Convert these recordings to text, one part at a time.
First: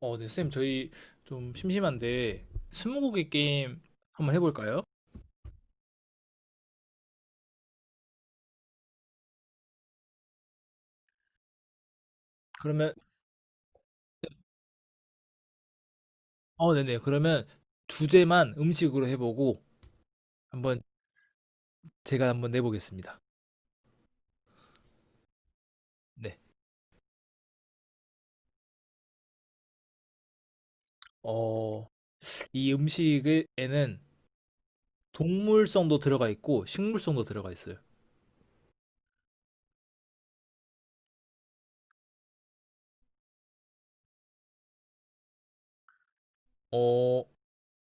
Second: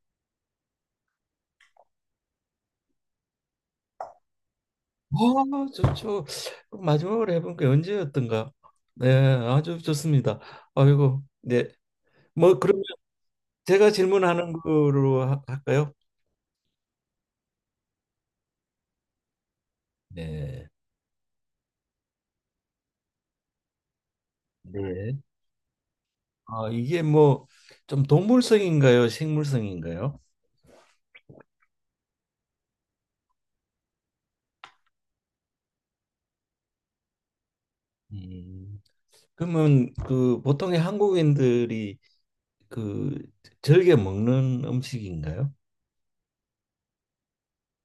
어, 네, 쌤, 저희 좀 심심한데 스무고개 게임 한번 해볼까요? 아, 좋죠. 마지막으로 해본 게 언제였던가? 네, 아주 좋습니다. 아이고, 네. 뭐 그러면 그러면, 제가 질문하는 거로 할까요? 네네. 그러면 주제만 음식으로 해보고 네. 한번 제가 한번 내보겠습니다. 네. 네. 아, 이게 뭐 좀 동물성인가요? 식물성인가요? 어, 이 음식에는 동물성도 들어가 있고 식물성도 들어가 있어요. 음. 그러면 그 보통의 한국인들이 그 즐겨 먹는 음식인가요? 어,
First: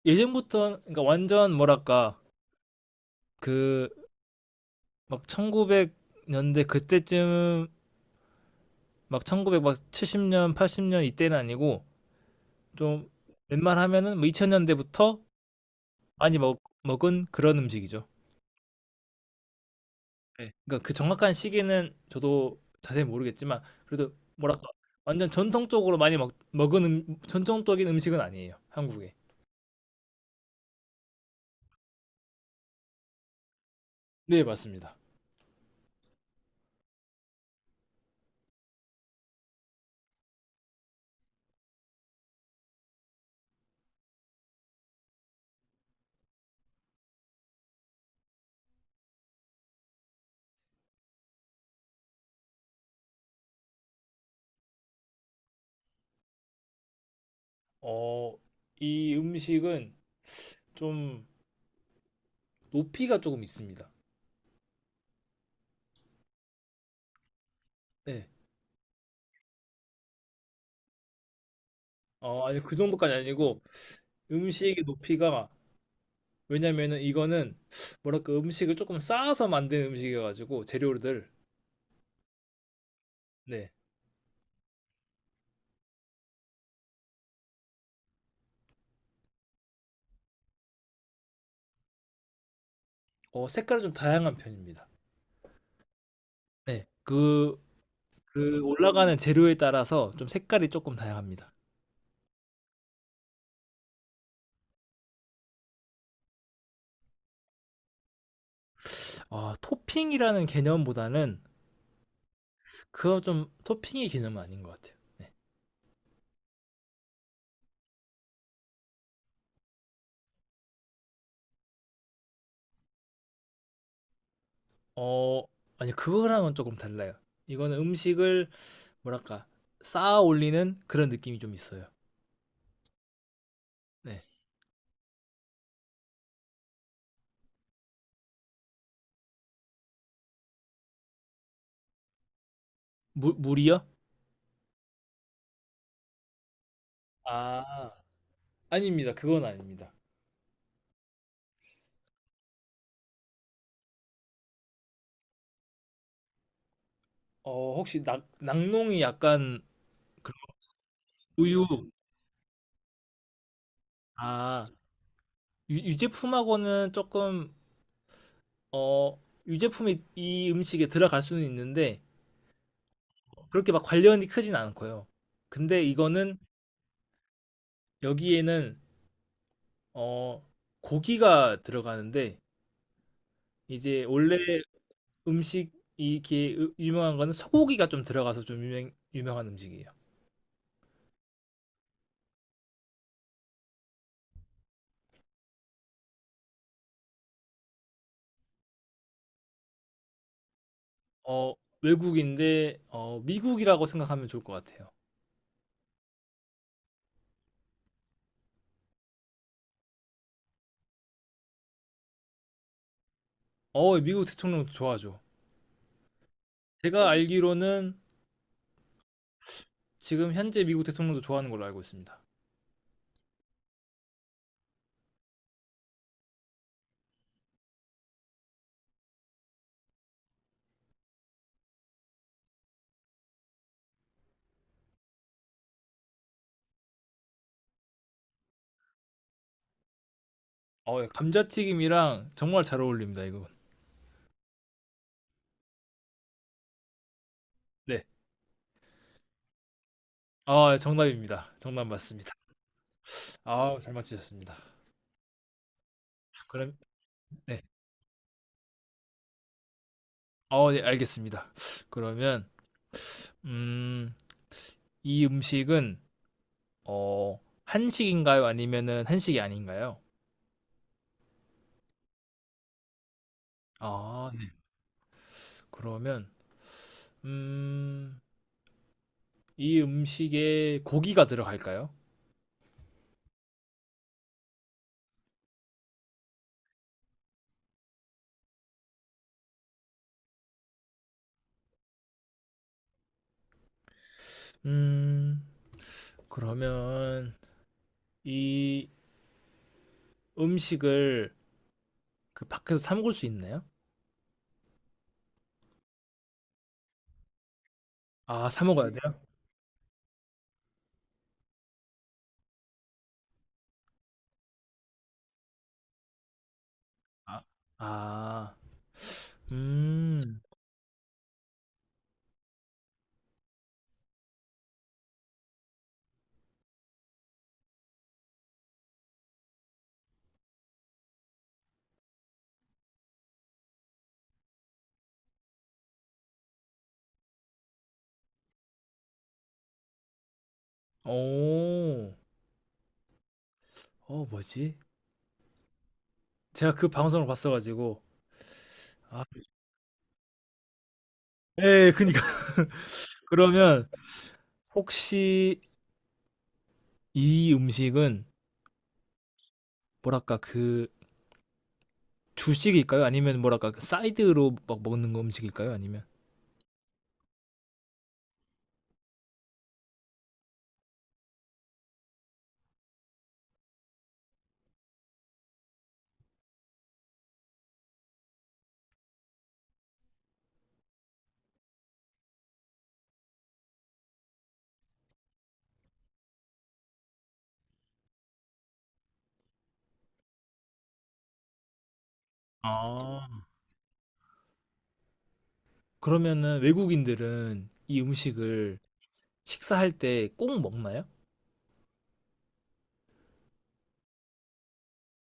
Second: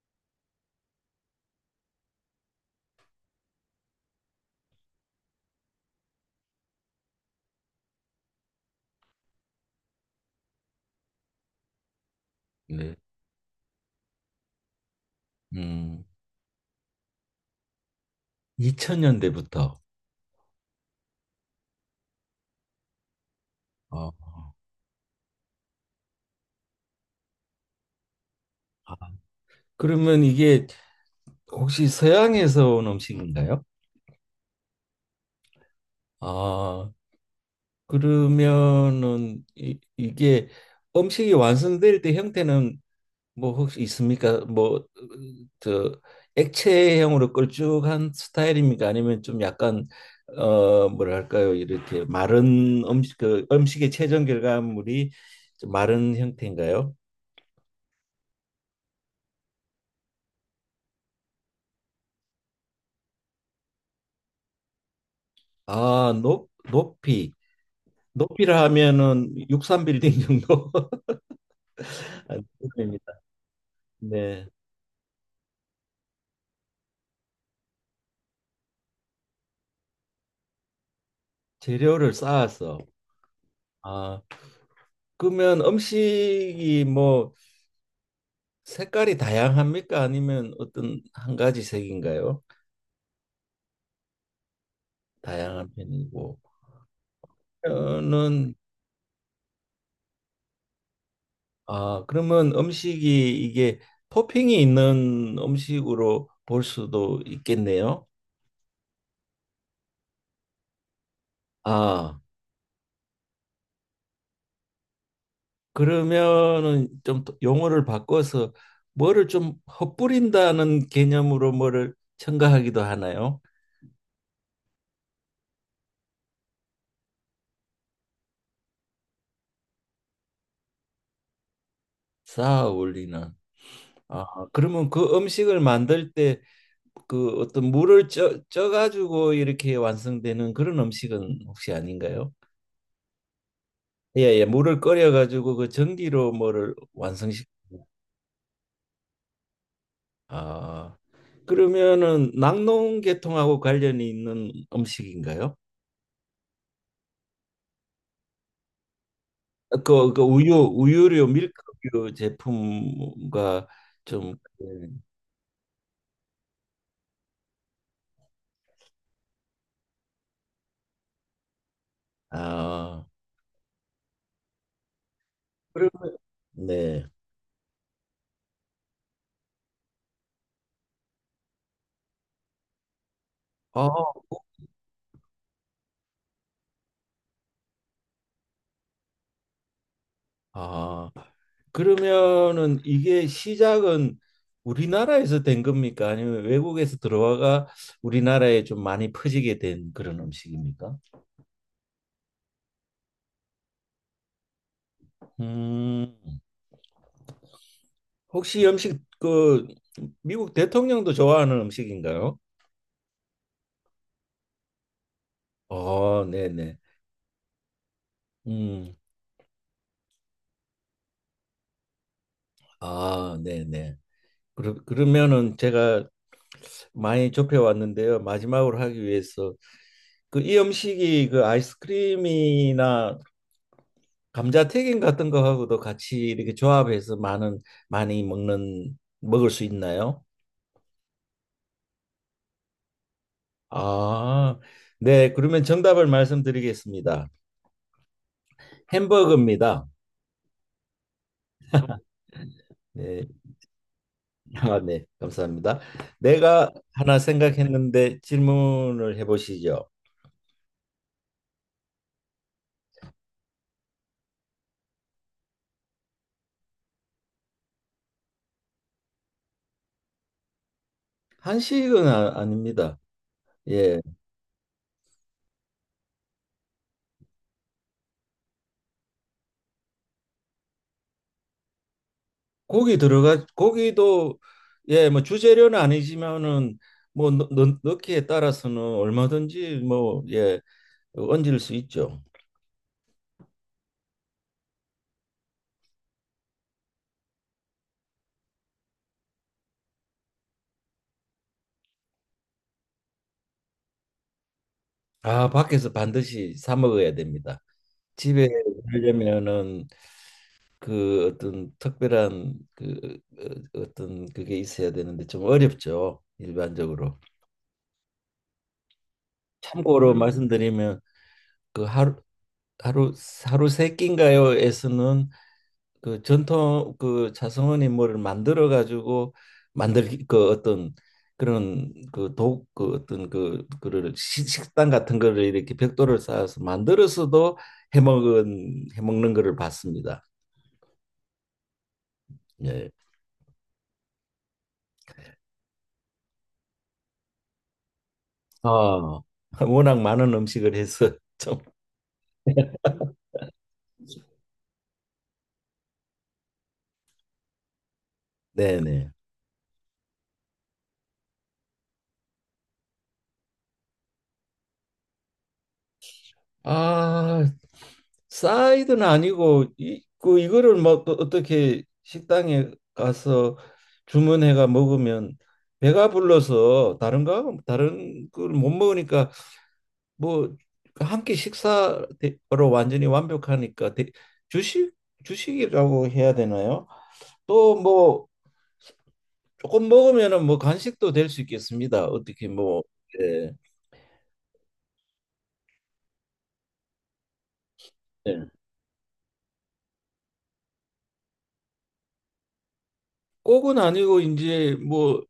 예전부터, 그러니까 완전 뭐랄까, 그, 막 1900년대 그때쯤, 막 1970년, 80년 이때는 아니고, 네. 좀 웬만하면은 뭐 2000년대부터 음, 많이 먹 먹은 그런 음식이죠. 2000년대부터. 네. 그러니까 그 정확한 시기는 저도 자세히 모르겠지만, 어. 그래도 뭐랄까 완전 전통적으로 많이 먹 먹은 전통적인 음식은 아니에요, 아, 한국에. 그러면 이게 혹시 서양에서 온 음식인가요? 네, 맞습니다. 아, 그러면은 이게 음식이 완성될 때 형태는 뭐 혹시 있습니까? 뭐 저 액체형으로 걸쭉한 스타일입니까? 아니면 좀 약간 어 뭐랄까요? 이렇게 마른 음식 그 음식의 최종 결과물이 좀 마른 형태인가요? 어 이 음식은 좀 높이가 조금 있습니다. 아, 높 높이. 네. 높이라 하면은 63빌딩 정도 아니, 그 됩니다. 정도까지 아니고, 네. 음식의 높이가, 왜냐면은 이거는 뭐랄까 음식을 조금 쌓아서 만든 음식이어 가지고 재료들. 재료를 쌓아서. 네. 아 그러면 음식이 뭐 색깔이 다양합니까? 아니면 어떤 한 가지 색인가요? 색깔이 좀 다양한 편입니다. 다양한 편이고 네. 그 저는. 그 올라가는 재료에 따라서 좀 색깔이 조금 다양합니다. 아 그러면 음식이 이게 토핑이 있는 음식으로 볼 수도 있겠네요. 아, 토핑이라는 개념보다는, 아 그거 좀 토핑의 개념은 아닌 것 같아요. 네. 그러면은 좀 용어를 바꿔서 뭐를 좀 헛뿌린다는 개념으로 뭐를 첨가하기도 하나요? 어 아니, 그거랑은 조금 달라요. 이거는 음식을 뭐랄까 쌓아 올리는 그런 느낌이 좀 있어요. 쌓아 올리는. 네. 아, 그러면 그 음식을 만들 때 그 어떤 물을 쪄가지고 이렇게 완성되는 그런 음식은 혹시 아닌가요? 물 물이요? 예, 예, 물을 끓여가지고 그 전기로 뭐를 완성시키고. 아, 아닙니다. 그건 아닙니다. 아, 그러면은 낙농계통하고 관련이 있는 음식인가요? 혹시 낙 낙농이 약간, 그, 그 우유, 우유류, 우유. 밀크류 제품과 좀, 아, 예. 유 유제품하고는 조금, 어 유제품이 이 음식에 들어갈 수는 있는데, 아, 그렇게 막 관련이 크진 않고요. 근데 그러면, 이거는, 네. 여기에는 어 고기가 들어가는데, 아, 이제 원래 음식 이게, 유명한 거는 소고기가 좀 들어가서 좀 유명한 음식이에요. 아, 그러면은 이게 시작은 우리나라에서 된 겁니까? 아니면 외국에서 들어와가 우리나라에 좀 많이 퍼지게 된 그런 음식입니까? 어 외국인데, 미국이라고 생각하면 좋을 것 같아요. 음, 혹시 이 음식 그 미국 대통령도 좋아하는 음식인가요? 미국 대통령도 좋아하죠. 어, 네네. 제가 알기로는 음, 지금 현재 미국 대통령도 좋아하는 걸로 알고 있습니다. 아, 네네. 그러면은 제가 많이 좁혀왔는데요. 마지막으로 하기 위해서 그 이 음식이 그 아이스크림이나 감자튀김 같은 거하고도 같이 이렇게 조합해서 많은 많이 먹는 먹을 수 있나요? 예, 감자튀김이랑 정말 잘 어울립니다 이건. 아, 네. 그러면 정답을 말씀드리겠습니다. 네. 햄버거입니다. 아, 정답입니다. 정답 맞습니다. 네. 아, 잘 맞히셨습니다. 아, 네. 감사합니다. 그 내가 럼 하나 네. 생각했는데 질문을 해보시죠. 네, 알겠습니다. 그러면, 음 이 음식은 어 한식인가요? 아니면은 한식이 아닌가요? 한식은 아, 닙니다. 예. 아, 네. 그러면, 음 이 음식에 고기가 들어갈까요? 고기 들어가 고기도 예, 뭐 주재료는 아니지만은 뭐 넣기에 따라서는 얼마든지 뭐 예, 얹을 수 있죠. 음 그러면 이 음식을 밖에서 사 먹을 수 있나요? 아, 밖에서 반드시 사 먹어야 됩니다. 집에 아, 사 먹어야 돼요? 하려면은 그 어떤 특별한 그 어떤 그게 있어야 되는데 좀 어렵죠. 일반적으로. 아. 아. 참고로 음. 말씀드리면 그 하루 하루 세 끼인가요에서는 그 전통 그 자성어니 뭐를 만들어 가지고 만들 그 어떤 그런 그 독 그 어떤 그 그를 식당 같은 거를 이렇게 벽돌을 쌓아서 만들어서도 해먹은 해먹는 거를 봤습니다. 오, 예. 뭐지? 제가 그 방송을 봤어 가지고. 아, 아, 워낙 많은 음식을 해서 좀 예. 그니까요. 그러면, 혹시 이 음식은 네네. 뭐랄까 그 주식일까요? 아니면 뭐랄까 그 사이드로 막 먹는 거 음식일까요? 아니면. 아, 사이드는 아니고 이, 그 이거를 뭐 또 어떻게 식당에 가서 주문해가 먹으면 배가 불러서 다른 걸 못 먹으니까 뭐 한 끼 식사로 완전히 완벽하니까 주식. 주식이라고 해야 되나요? 또 뭐 조금 먹으면은 뭐 간식도 될 수 있겠습니다. 어떻게 뭐 아, 예. 그러면은 외국인들은 이 예. 음식을 식사할 때 꼭 먹나요? 꼭은 아니고 이제 뭐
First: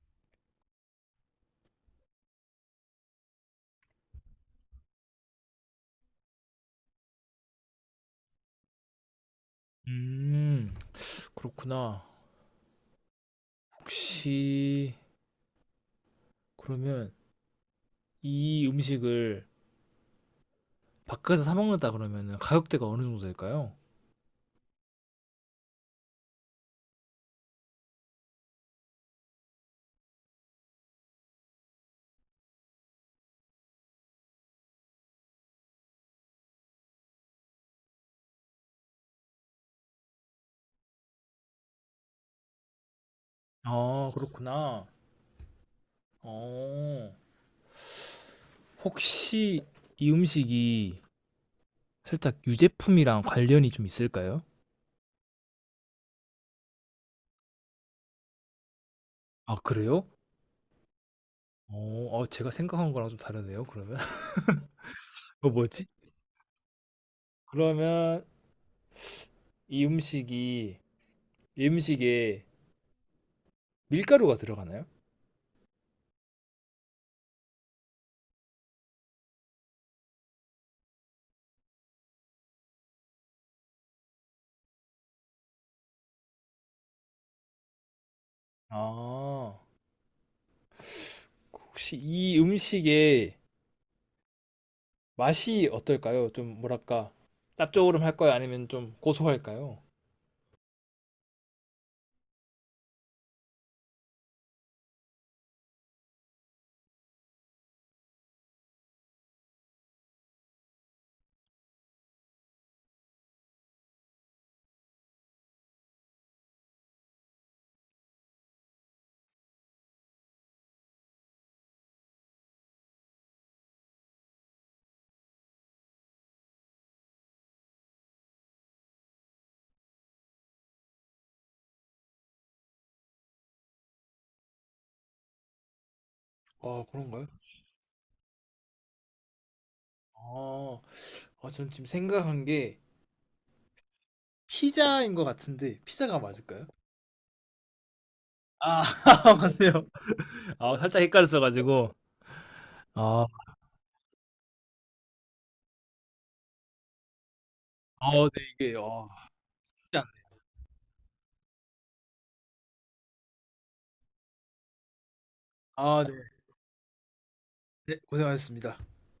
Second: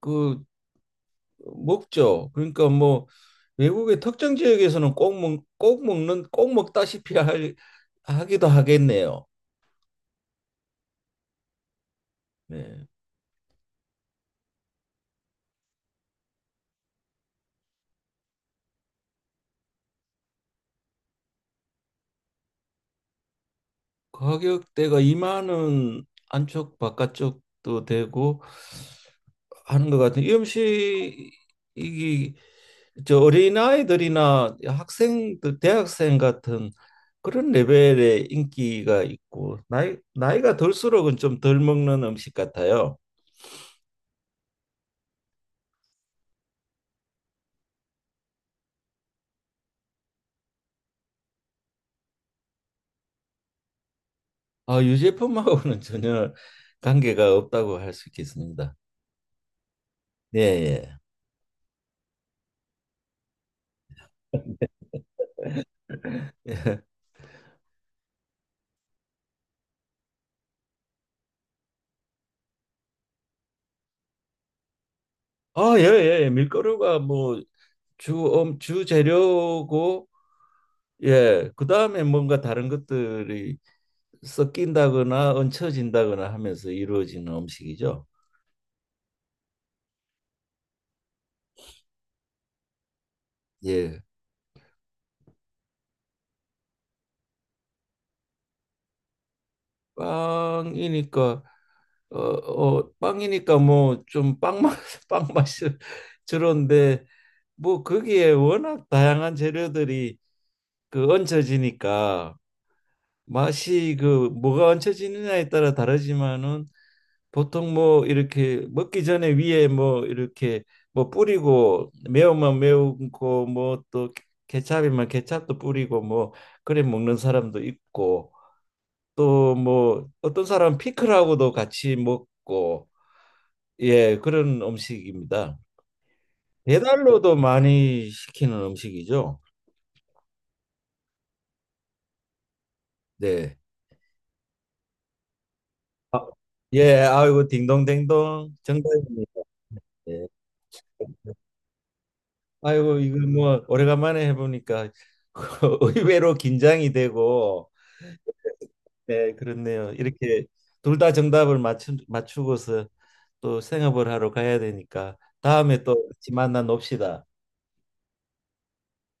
그 먹죠. 그러니까 뭐 외국의 특정 지역에서는 꼭 먹, 꼭 먹는 꼭 먹다시피 하기도 하겠네요. 음, 그렇구나. 네. 혹시 그러면 이 음식을 밖에서 사 먹는다 그러면은 가격대가 어느 정도 될까요? 가격대가 2만 원 안쪽 바깥쪽도 되고 하는 것 같아요. 이 음식이 저 어린아이들이나 학생들, 대학생 같은 그런 레벨의 인기가 있고 나이가 들수록은 좀 덜 먹는 음식 같아요. 아, 그렇구나. 어, 혹시 이 음식이 살짝 유제품이랑 관련이 좀 있을까요? 아, 유제품하고는 전혀 관계가 없다고 할 수 있겠습니다. 아, 그래요? 예, 예. 제가 생각한 거랑 좀 다르네요, 그러면. 뭐지? 예. 그러면 이 음식이 이 음식에 밀가루가 들어가나요? 아, 예, 예. 예. 밀가루가 뭐 주, 주재료고, 예. 그 다음에 뭔가 다른 것들이 섞인다거나 얹혀진다거나 하면서 이루어지는 음식이죠. 아, 혹시 이 음식의 예. 맛이 어떨까요? 좀 뭐랄까, 짭조름할까요? 아니면 좀 고소할까요? 빵이니까, 어, 어, 빵이니까 뭐 좀 빵맛, 빵맛이 저런데, 뭐 거기에 워낙 다양한 재료들이 그 얹혀지니까 맛이 그 뭐가 얹혀지느냐에 따라 다르지만은 보통 뭐 이렇게 먹기 전에 위에 뭐 이렇게 뭐 뿌리고 매운맛 매운 거뭐 또 케찹이면 케찹도 뿌리고 뭐 그래 먹는 사람도 있고 또 뭐 어떤 사람 피클하고도 같이 먹고 예 그런 음식입니다. 아, 그런가요? 배달로도 많이 시키는 음식이죠. 아. 아, 저는 지금 생각한 게 네. 피자인 것 같은데, 피자가 맞을까요? 예, 아이고 딩동댕동 아, 정답입니다. 맞네요. 예. 아, 살짝 헷갈렸어 가지고. 아이고 이거 아. 뭐 오래간만에 해보니까 의외로 긴장이 되고 아, 네. 이게, 아, 네 그렇네요. 쉽지 않. 이렇게 둘 다 정답을 맞추고서 또 생업을 하러 가야 되니까 다음에 아, 또 네. 같이 만나 놉시다. 네, 고생하셨습니다.